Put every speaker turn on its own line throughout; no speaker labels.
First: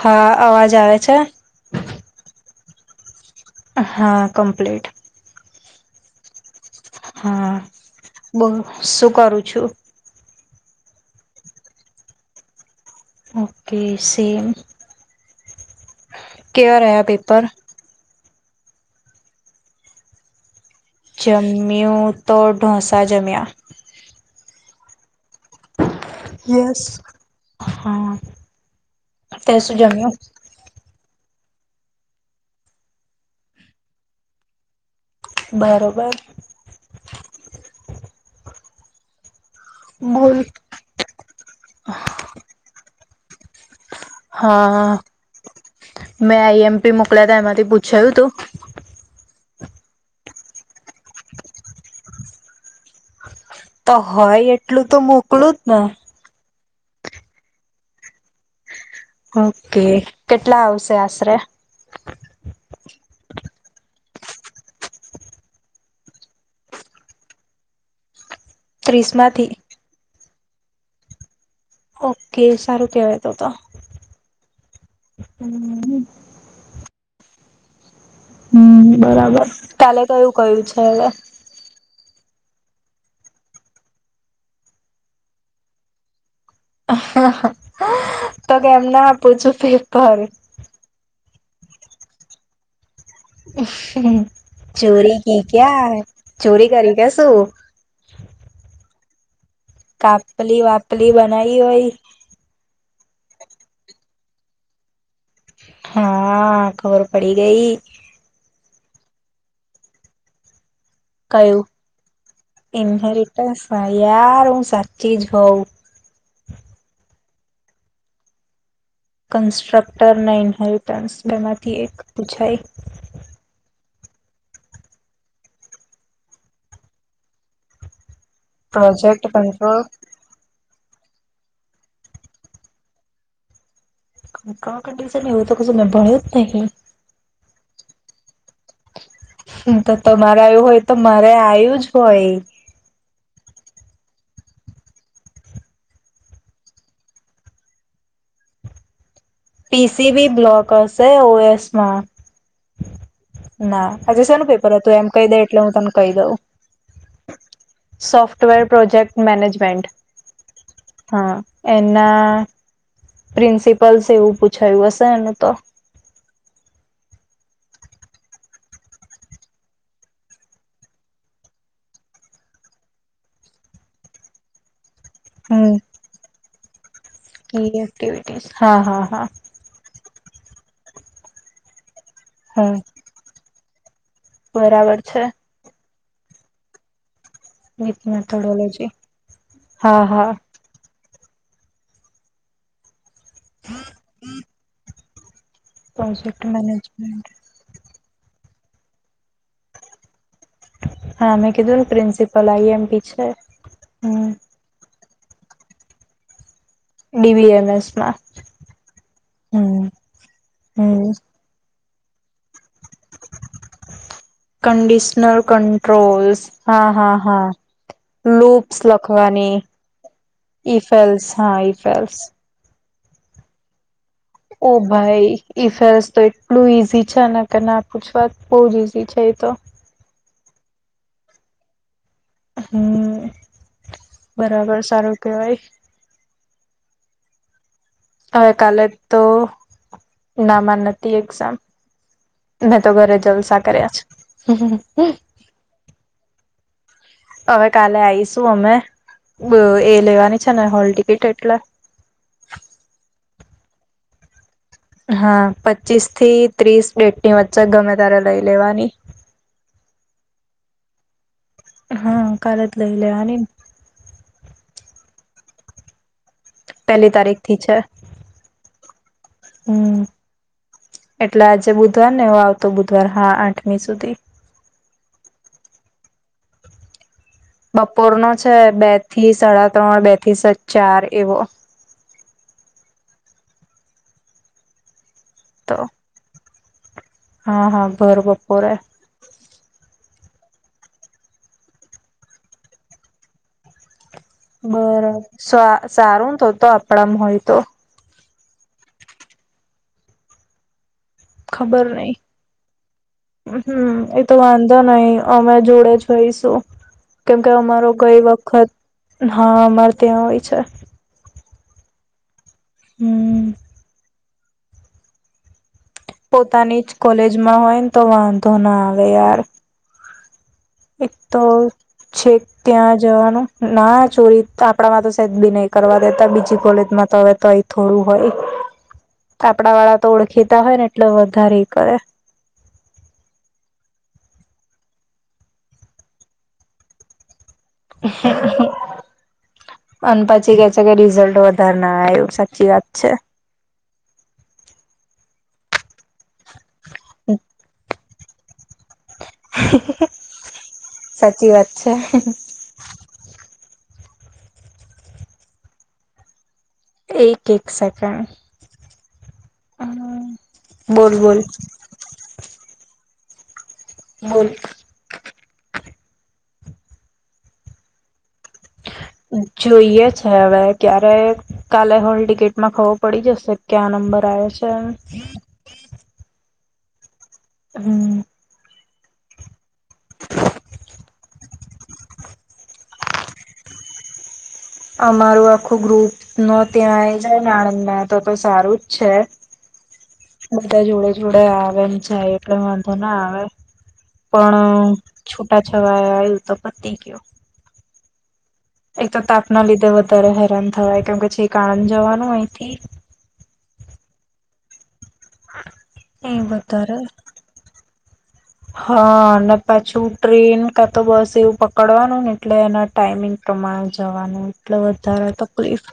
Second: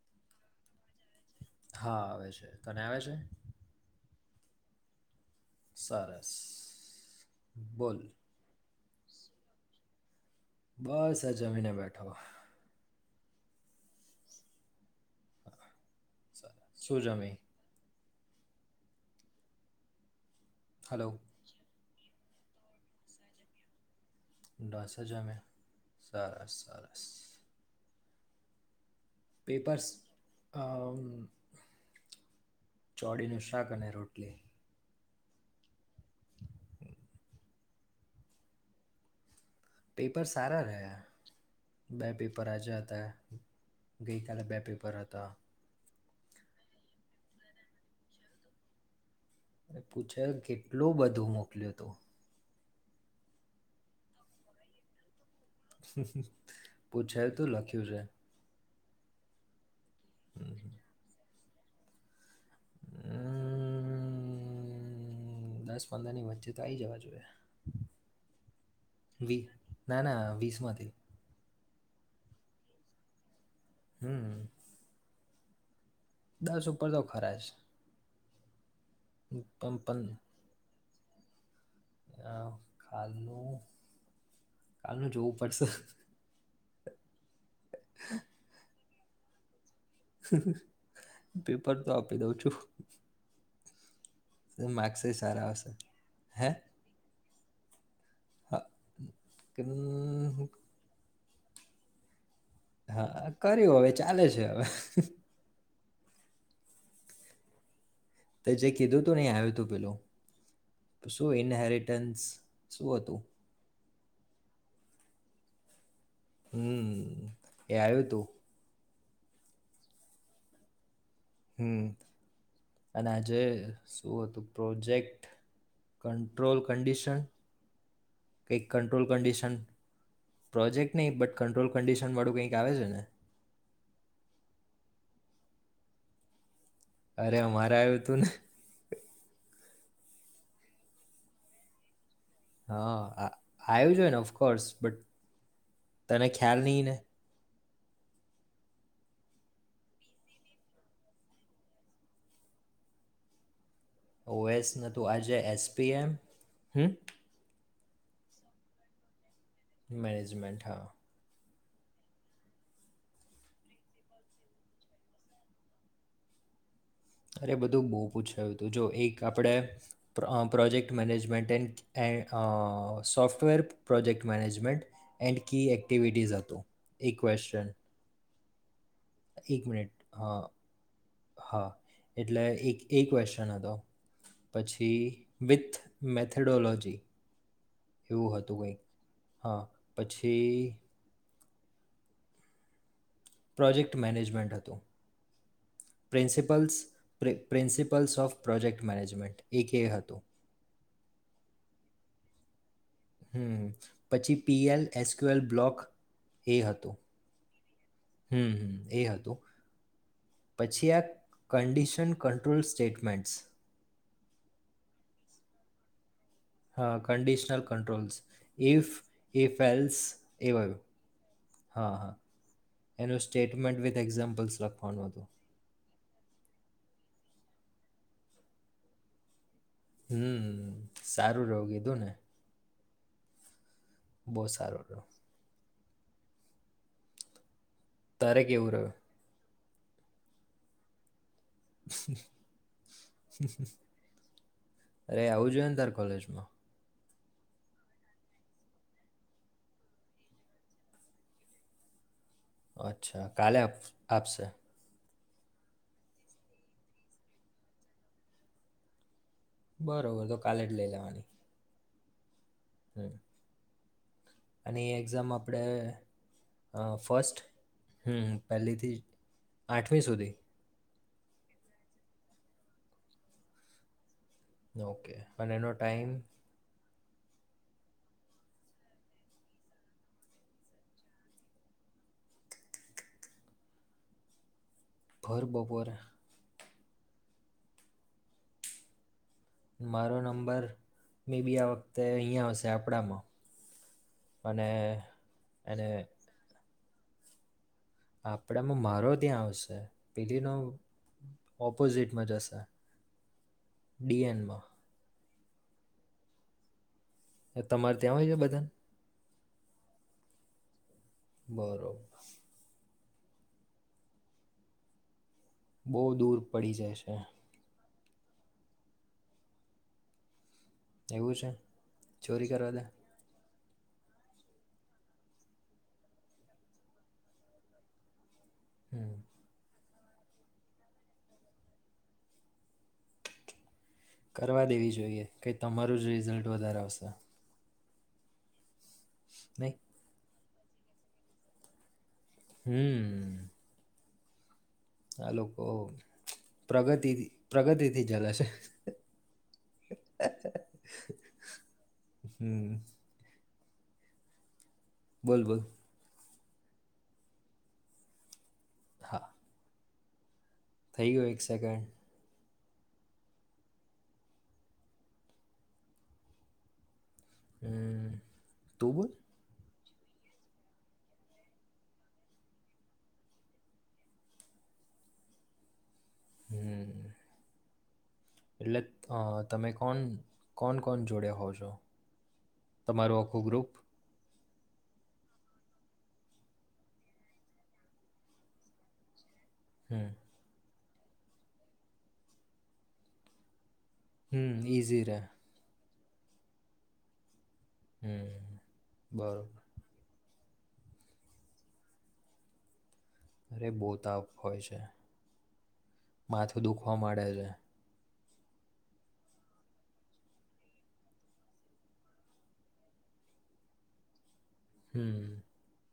હા અવાજ આવે છે?
હા આવે છે, તને આવે છે.
હા કમ્પ્લીટ.
સરસ.
હા
બોલ
બો શું કરું છું?
બસ હ જમીને બેઠો.
Okay same. કેવા
સરસ શું
રહ્યા
જમી
પેપર?
હલો
ચમ [unintelligible] મી તો ઢોસા જમ્યા.
ડાસ જમે. સરસ
યસ
સરસ.
હા. તે શું
પેપર્સ
જમ્યું
ચોડીનું શાક અને રોટલી.
બરોબર.
પેપર
બોલ
સારા રહ્યા, બે પેપર આજ્યા હતા. ગઈકાલે બે પેપર
હા
હતા.
મેં આઈ એમ પી મોકલા્યા ત એમાંથી પૂછાયું હતું?
અરે પૂછે કેટલું બધું મોકલ્યું તું.
તો હોય એટલું તો મુ મકળું જ ને.
પૂછાય તું લખ્યું છે
હા. કે કેટલા આવશે આશરે? [inaudible]
અમ્મ, દસ પંદરની વચ્ચે તો આઈ જવા જોઈએ.
ત્રીસ
વિ
માંથી
ના, ના વીસ માંથી.
ઓકે. સારું કેવાય તો-તો.
હમ્મ.
હમ્મ.
દસ ઉપર તો ખરા જ.
હમ્મ. બરાબર.
પણ
કાલે કયું-કયું છ [unintelligible]
અહ કાલનું, કાલનું જોવું પડશે.
[inaudible] તો કેમ ના [unintelligible] ઘર
પેપર તો આપી દઉં છું.
[inaudible] હમ્મ.
માર્ક્સ એ
ચોરી કી
સારા આવશે
ક્યા?
હે
ચોરી કરે કે શું? [inaudible]
[inaudible] હમ,
કાપલી વાપલ લી બનાઈ હોય
હા કર્યું હવે ચાલે છે હવે.
હા, ખબર પડી ગઈ.
તે જે કીધું તું ને એ આયું તું પેલું. શું
કયું
ઇન્હેરિટેન્સ, શું હતું?
ઇન્હેરિટન્સ યાર, હું સાચી જ હોવ.
હમ્મ, એ આયું તું.
કન્સ્ટ્રક્ટર [unintelligible] ટ્રન્સ બે માંથી
હમ
એક
અને
પૂછાઈ.
આજે શું હતું? Project control condition. કંઈક control
project
condition
control
project નહીં, બટ કંટ્રોલ કંડિશન વાળું કંઈક આવે છે ને?
Control condition? એવું તો કશું મે ભણ્યું જ નહીં.
અરે અમારે આયું તું ને.
હમ્મ, તો તમારે આયું હોય તો મારે આયું જ હોય.
હા આ આયવુ જો હોય ને ઓફકોર્સ બટ તને ખ્યાલ નહી ને.
પી સી વી બ્લોક હશે ઓ એસમાં. ના આજે શેનું
ઓએસ
પેપર હતું
નતું
એમ કહી
આજે
દે એટલે હું તને
એસપીએમ
કહી દઉં.
હમ
સોફ્ટવેર પ્રોજેક્ટ મેનેજ
મેનેજમેન્ટ હા.
એના પ્રિન્સિપલસ એવું પૂછાયું હશે એનું તો.
અરે બધું બહુ પૂછાયું તું જો એક આપણેે પ્રોજેક્ટ મેનેજમેન્ટ એ software project management. And key
hmm
activities હતું એ ક્વેેશ્ચન.
કી એક્ટિવિટીસ હા હા. હા
એક મિનિટ. હા, હા. એટલે
હમ
એક એ ક્વેશ્ચન હતો. પછી
બરાબર છે
વિથ મેથેડોલોજી.
મેથ
એવું હતું કંઈક
મેથેડોલોજી. હા હા.
પ્રોજેક્ટ મેનેજમેન્ટ હતું.
Project management.
સ ઓફ પ્રોજેક્ટ મેનેજમેન્ટ એક એ હતું.
હા મેં કધું પ્રિન્સિપલ આઈ એમ પી.
હમ પછી પી એલ એસક્યુએલ બ્લોક. એ હતું,
ડીવીએમએસમાં
હમ હ એ હતું,
હમ
પછી આ
હમ
condition and controls statements.
Conditional controls. હા હા હા,
કન્ડિશનલ કંટ્રોલ્સ
લુપ્સ
ઇફ
લખવાની,
ઇફ એલ્સ એ વયું
ઈફેલ્સ હા ઈફેલ્સ.
એનું સ્ટેટમેન્ટ વિ
ઓ ભાઈ ઇફ તો એટલું ઈઝી છે અને કે ના પૂછવા બહુ જ ઈઝી છે એ તો.
હમ સારું રહવું કીધું ને.
હ.
બહુ સારો
બરાબર
રહ્યો
સારું કેવાય.
તારે
હવે
કેવું
કાલે
રહ્યું
તો. ના માર નતી એક્ઝામ. મેં તો ઘરે જલસા કર્યા છે.
અરે આવું જોઈએ ને તાર કોલેજમાં
હવે કાલે આઈશું અમે, બ એ લેવાની છે ને હોલ ટિકિટ એટલે.
અચ્છા. કાલે આપ આપશે?
હા. પચીસ થી ત્રીસ ડેટની વચ્ચે ગમે ત્યારે લઈ લેવાની.
બરોબર. તો કાલે જ લઈ લેવાની.
હા. કાલે જ લઈ
હમ
લેવાની ન.
અને એ એક્ઝામ આપણે અહ
પેલી
ફસ્ટ,
તારીખ થી છે
હમ્મ, પહેલીથી
હમ
આઠમી સુધી?
એટલે આજે બુધવાર ને હવે આવતો બુધવાર, હા, આઠમી સુધી.
ઓકે. પણ એનો ટાઈમ
બપોરનો છે. બે થી સાડા ત્રણ, બે થી સ ચાર એવો. તો
ભરબપોરે?
હા, હા ભરબપોરે.
મારો નંબર મેબી આ વખતે અહીયાં આવશે આપડામાં.
બરા, સ સારુંન તો-તો આપ પડામ હોય તો.
આપડામાં મારો ત્યાં આવશે. પેલી નો
ખબર નઈ. હમ્મ એતો
ડીએનમાં
વાંધો નઈ. અમે જોડે જ હોઈશું. કેમ કે
એ
અમારો
તમારે ત્યાં
ગઈ
હોય છે બધાને
વખત હા અમારે ત્યાં હોય છે.
બરોબ સે.
હમ્મ.
બહુ દૂર પડી
પોતાની જ
જાય છે
કોલેજમાં હોય તો વાંધો નાવે યાર. એક
એવું
તો
છે
છે
ચોરી કરવા દે
ત્યા જણ. ના ચોરી આપણામાં તો સેજ બી નહી કરવા દેતા બીજી કોલેજમાં તો હવે તોય થોડું હોય.
હમ
કપડા વાળા ઓળખીતા હોય ને એટલે વધારે કરે.
કરવા દેવી જોઈએ કે તમારું જ રિઝલ્ટ વધારે આવશે. નહીં
અનપદ છી કે રિઝલ્ટ વધારે ના આવ્યો. સાચી વાત છે.
હમ આ લોકો પ્રગતિથી પ્રગતિથી જલશે.
સાચી વાત છે
હમ્મ. બોલ-બોલ.
એક-એક સેકન્ડ.
હા.
અમ્મ.
થઈ ગયો એક સેકન્ડ?
બોલ.
હમ્મ. તું બોલ.
જોઈએ છે હવે ક્યારે કાલે હોલ ટિકિટમાં ખબર પડી જશે ક્યા નંબર આવે છે.
હમ્મ.
હમ્મ.
એટલે અહ તમે કોન કોણ-કોણ જોડે હોવ છો? તમારું આખું ગ્રુપ?
અમારું આખું ગ્રુપ નો ત્યાં આઈ જાયને આણંદમાં તો-તો સારું જ છે.
હમ્મ.
બધા જોડે-જોડે આવેન જાય એટલે વાંધો ના આવે.
હમ
પણ
ઇઝી રહે
છૂટા છ વાયા આવ્યું તો પતી ગયું.
હમ્મ.
એક તો તાપના લીધે વધ ધારે હેરાન થવાય કેમ કે છેક આણંદ જવાનું અહીંથી.
અરે બહ તાવ હોય છે.
એ
માથું દુખવા
વધારે
માંડે છે.
હા અને પાછું ટ્રેન કા તો બસ એવું પકડવાનું ને એટલે એના ટાઈમિંગ પ્રમાણે જવાનું. એટ વધારે
હમ
તકલીફ.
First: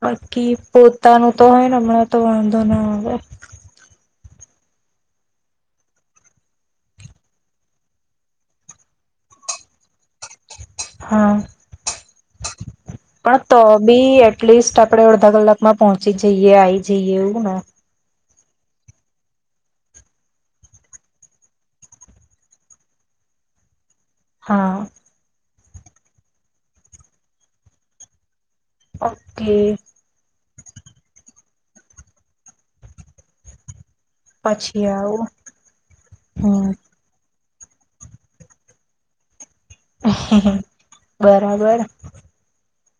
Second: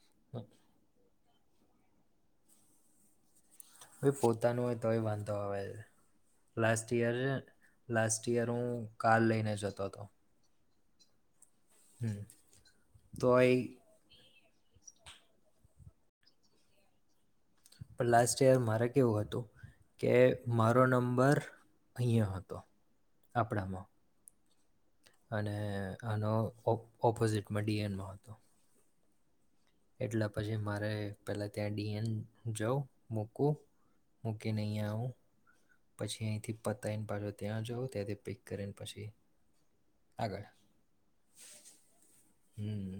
બાકી પોત પોતા ન તો હોય ને હમણાં તો વાંધો ના આવે.
હવે પોતાનું હોય તોય વાંધો હ, લાસ્ટ યર લાસ્ટ યર હું કાર લઈને જતો હતો.
હા.
હમ
પણ
તોય
તો બી એ એલીસ્ટ આપડે અડધા કલાકમાં પહોંચી જઈએ આવી જઈએ એવું ને.
લાસ્ટ યર મારે કેવું હતું, કે મારો નંબર અહીંયા હતો, આપણામાં.
હા.
અને આનો ઓપોઝિટમાં ડી એનમાં હતો.
હ [unintelligible] કે
એટલા પછી મારે પહેલાં ત્યાં ડી એન જાવ મૂકવું. મૂકે નહીં આવું, પછી અહીથી પતાયને પા ત્યાં જાઓ ત્યાંથી પિક કરીને પછી. આગળ
બરાબર.
હમ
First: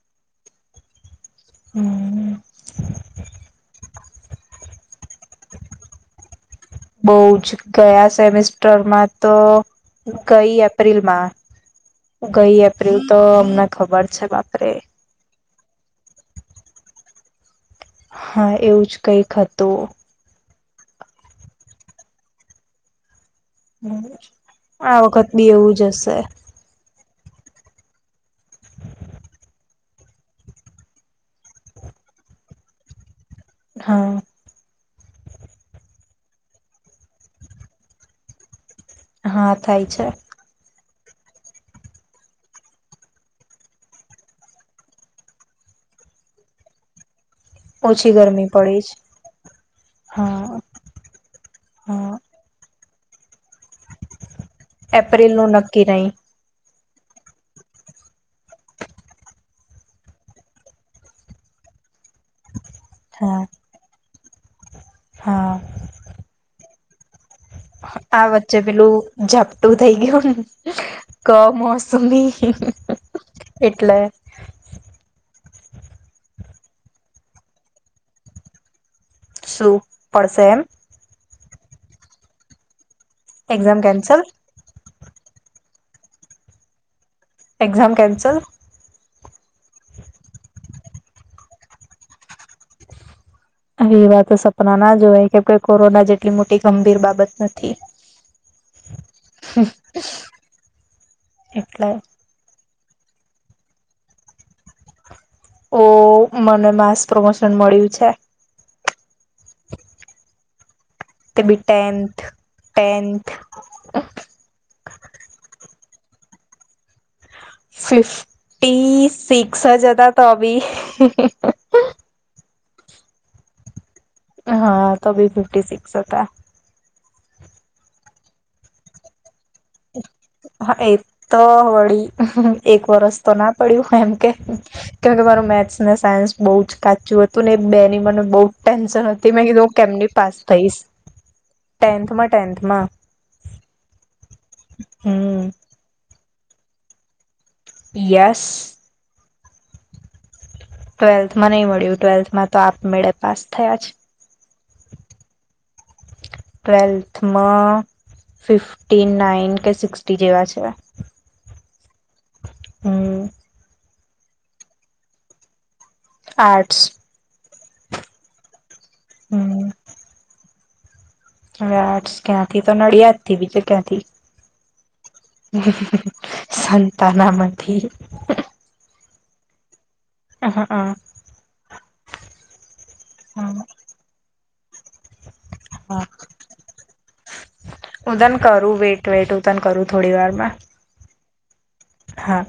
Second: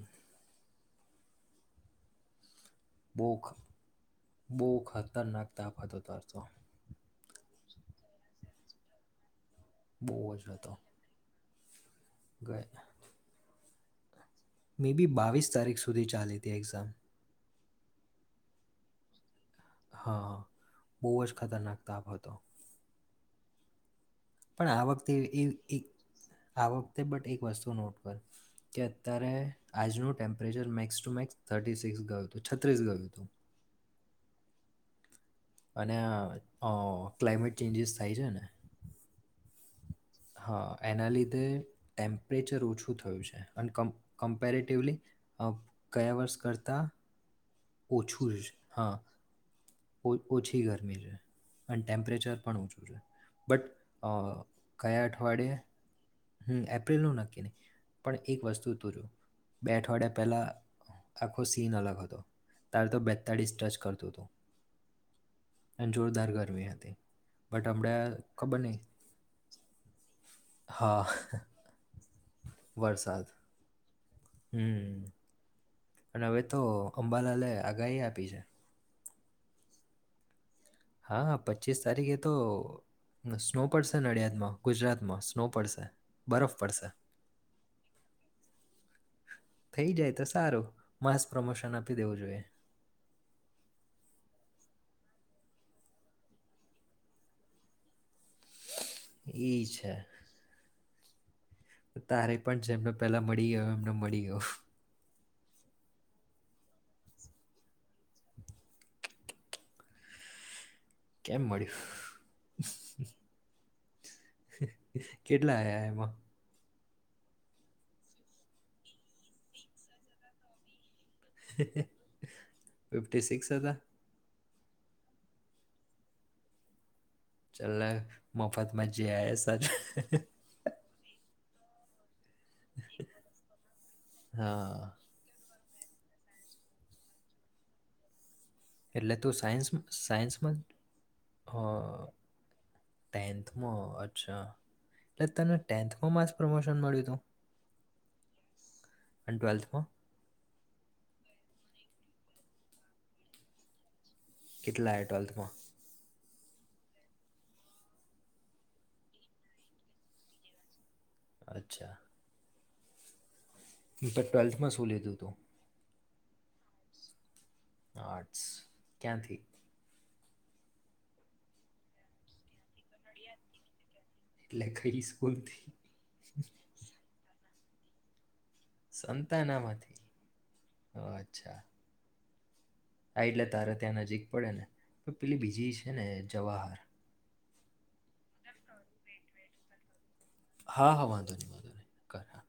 હમ્મ-હમ્મ.
બોખ બોખત
બહુ જ, ગયા સેમેસ ટર માતો-
બહુ જ
ગઈ
હતો
એપ્રિલ માં ગઈ એપ્રિલ તો હમણા ખબર છે બાપ
મેબી બાવીસ તારીખ સુધી ચાલી તી એક્ઝામ.
હા એવું જ કંઈક હ તું.
હા બહુ જ ખતરનાક તાપ હતો.
હમ્મ. આ વખત બી એવું જ હશે.
તે બટ એક વસ્તુ નોટ કર કે અત્યારે આજનું temperature max two max [unintelligible] six ગયું હતું છત્રીસ ગયું હતું.
હા
અને [unintelligible] ક્લાઇમેટ ચેન્જીસ થાય છે, ને.
હા થાય છે.
હા એના લીધે ટેમ્પરેચર ઓછું થયું છે, અને [unintelligible] કમ્પેરેટિવલી કયા વર્ષ કરતાં.
ઓછી
ઓછું
ગરમી
છે,
પડી જ
હા
હા
ઓછી ગરમી છે, અને
હા
ટેમ્પરેચર પણ ઓછું છે. બટ કયા
એપ્રિલ નું
અઠવાડિયે.
નક્કી નહી
હ એપ્રિલનું નક્કી નહીં પણ એક વસ્તુ તુંરું બે અઠવાડિયા પહેલાં આખો સીન અલગ હતો. તાર તો
હા
બેતાળીસ ટચ [unintelligible] હતું.
હા
અને જોરદાર ગરવી હતી. બટ હમણાં
આ વચ્ચે
ખબર નહીં
પેલું ઝપટું થઈ ગયુંને.
હા વરસાદ
એટલે
હમ અને હવે તો અંબાલાલે આગાહી આપી છે.
શું પડશે એમ.
હા પચીસ તારીખે તો [unintelligible]
એક્ઝામ
પડશે
કેન્સલ
નડિયાદમાં ગુજરાત માં [unintelligible] પડશે બરફ પડશે.
Exam cancel.
થઈ જાય તો સારું માસ પ્રમોશન આપી દેવું જોઈએ.
હવે એવા તો સપના ના જોવાય કે કોરોના જેટલી મોટી ગંભીર બાબત નથી.
[unintelligible] છે.
એટલે
તારે પણ જેમનો. પહેલાં મળી ગયો એમને મળી ગયો.
ઓ મને માસ પ્રમોશન મળ્યું છે. તે
કેમ
બી [unintelligible]
મળ્યું
ટેન્થ.
કેટલા [unintelligible] એમાં.
ફિફ્ટટી સિક્સ હ જતા તો બી
ફિફ્ટી સિક્સ હતા [inaudible]
હા તો ભી ફિફ્ટી સિક્સ હતા.
ચાલ મોફત [inaudible]
હા એ. [inaudible] એક વરસ તો ના પડ્યું એમ કે
હા
કેમ કે મારું મેચ ના સાયન્સ બહુ જ કાચું હતું ને બે ની મને બહુ. ટેન્શન
એટલે
હતી
તું
મેં કીધું
સાયન્સ
હું કેમની પાસ
સાયન્સમાં
થઈશ
ટેન્થમાં અચ્છા. એટલે
હમ
તને ટેન્થમાં પ્રમોશન મળ્યું હતું.
પિયાસ.
એન્ડ ટ્વેલ્થમાં?
ટ્વેલ્થમાં નહી મળ્યું ટ્વેલ્થમાં તો આપમેળે પાસ થયા જ.
કેટલા એ ટ્વેલ્થમાં?
ટ્વેલ્થમાં ફિફ્ટી નાઈન કે સિક્સી જેવા છે.
અચ્છા.
હમ.
મે ટ્વેલ્થમાં શું લીધું હતું?
આટ્સ.
આટસ ક્યાંથી?
હમ હવે આ ક્યાંથી તો નડિયાદ થી બીજું ક્યાંથી.
લેખરી.
સંતનામાં. થી.
સંતાનામાંથી. ઓ અચ્છા. હા એટલે તારે ત્યાં નજીક પડે ને. હવે પેલી બીજી છે ને જવાહર.
ઉદન કરું વેટ વેટ ઉદન કરું ત. થોડી વારમાં
હા હા વાંધો નહીં વાંધો નહીં કર
હા.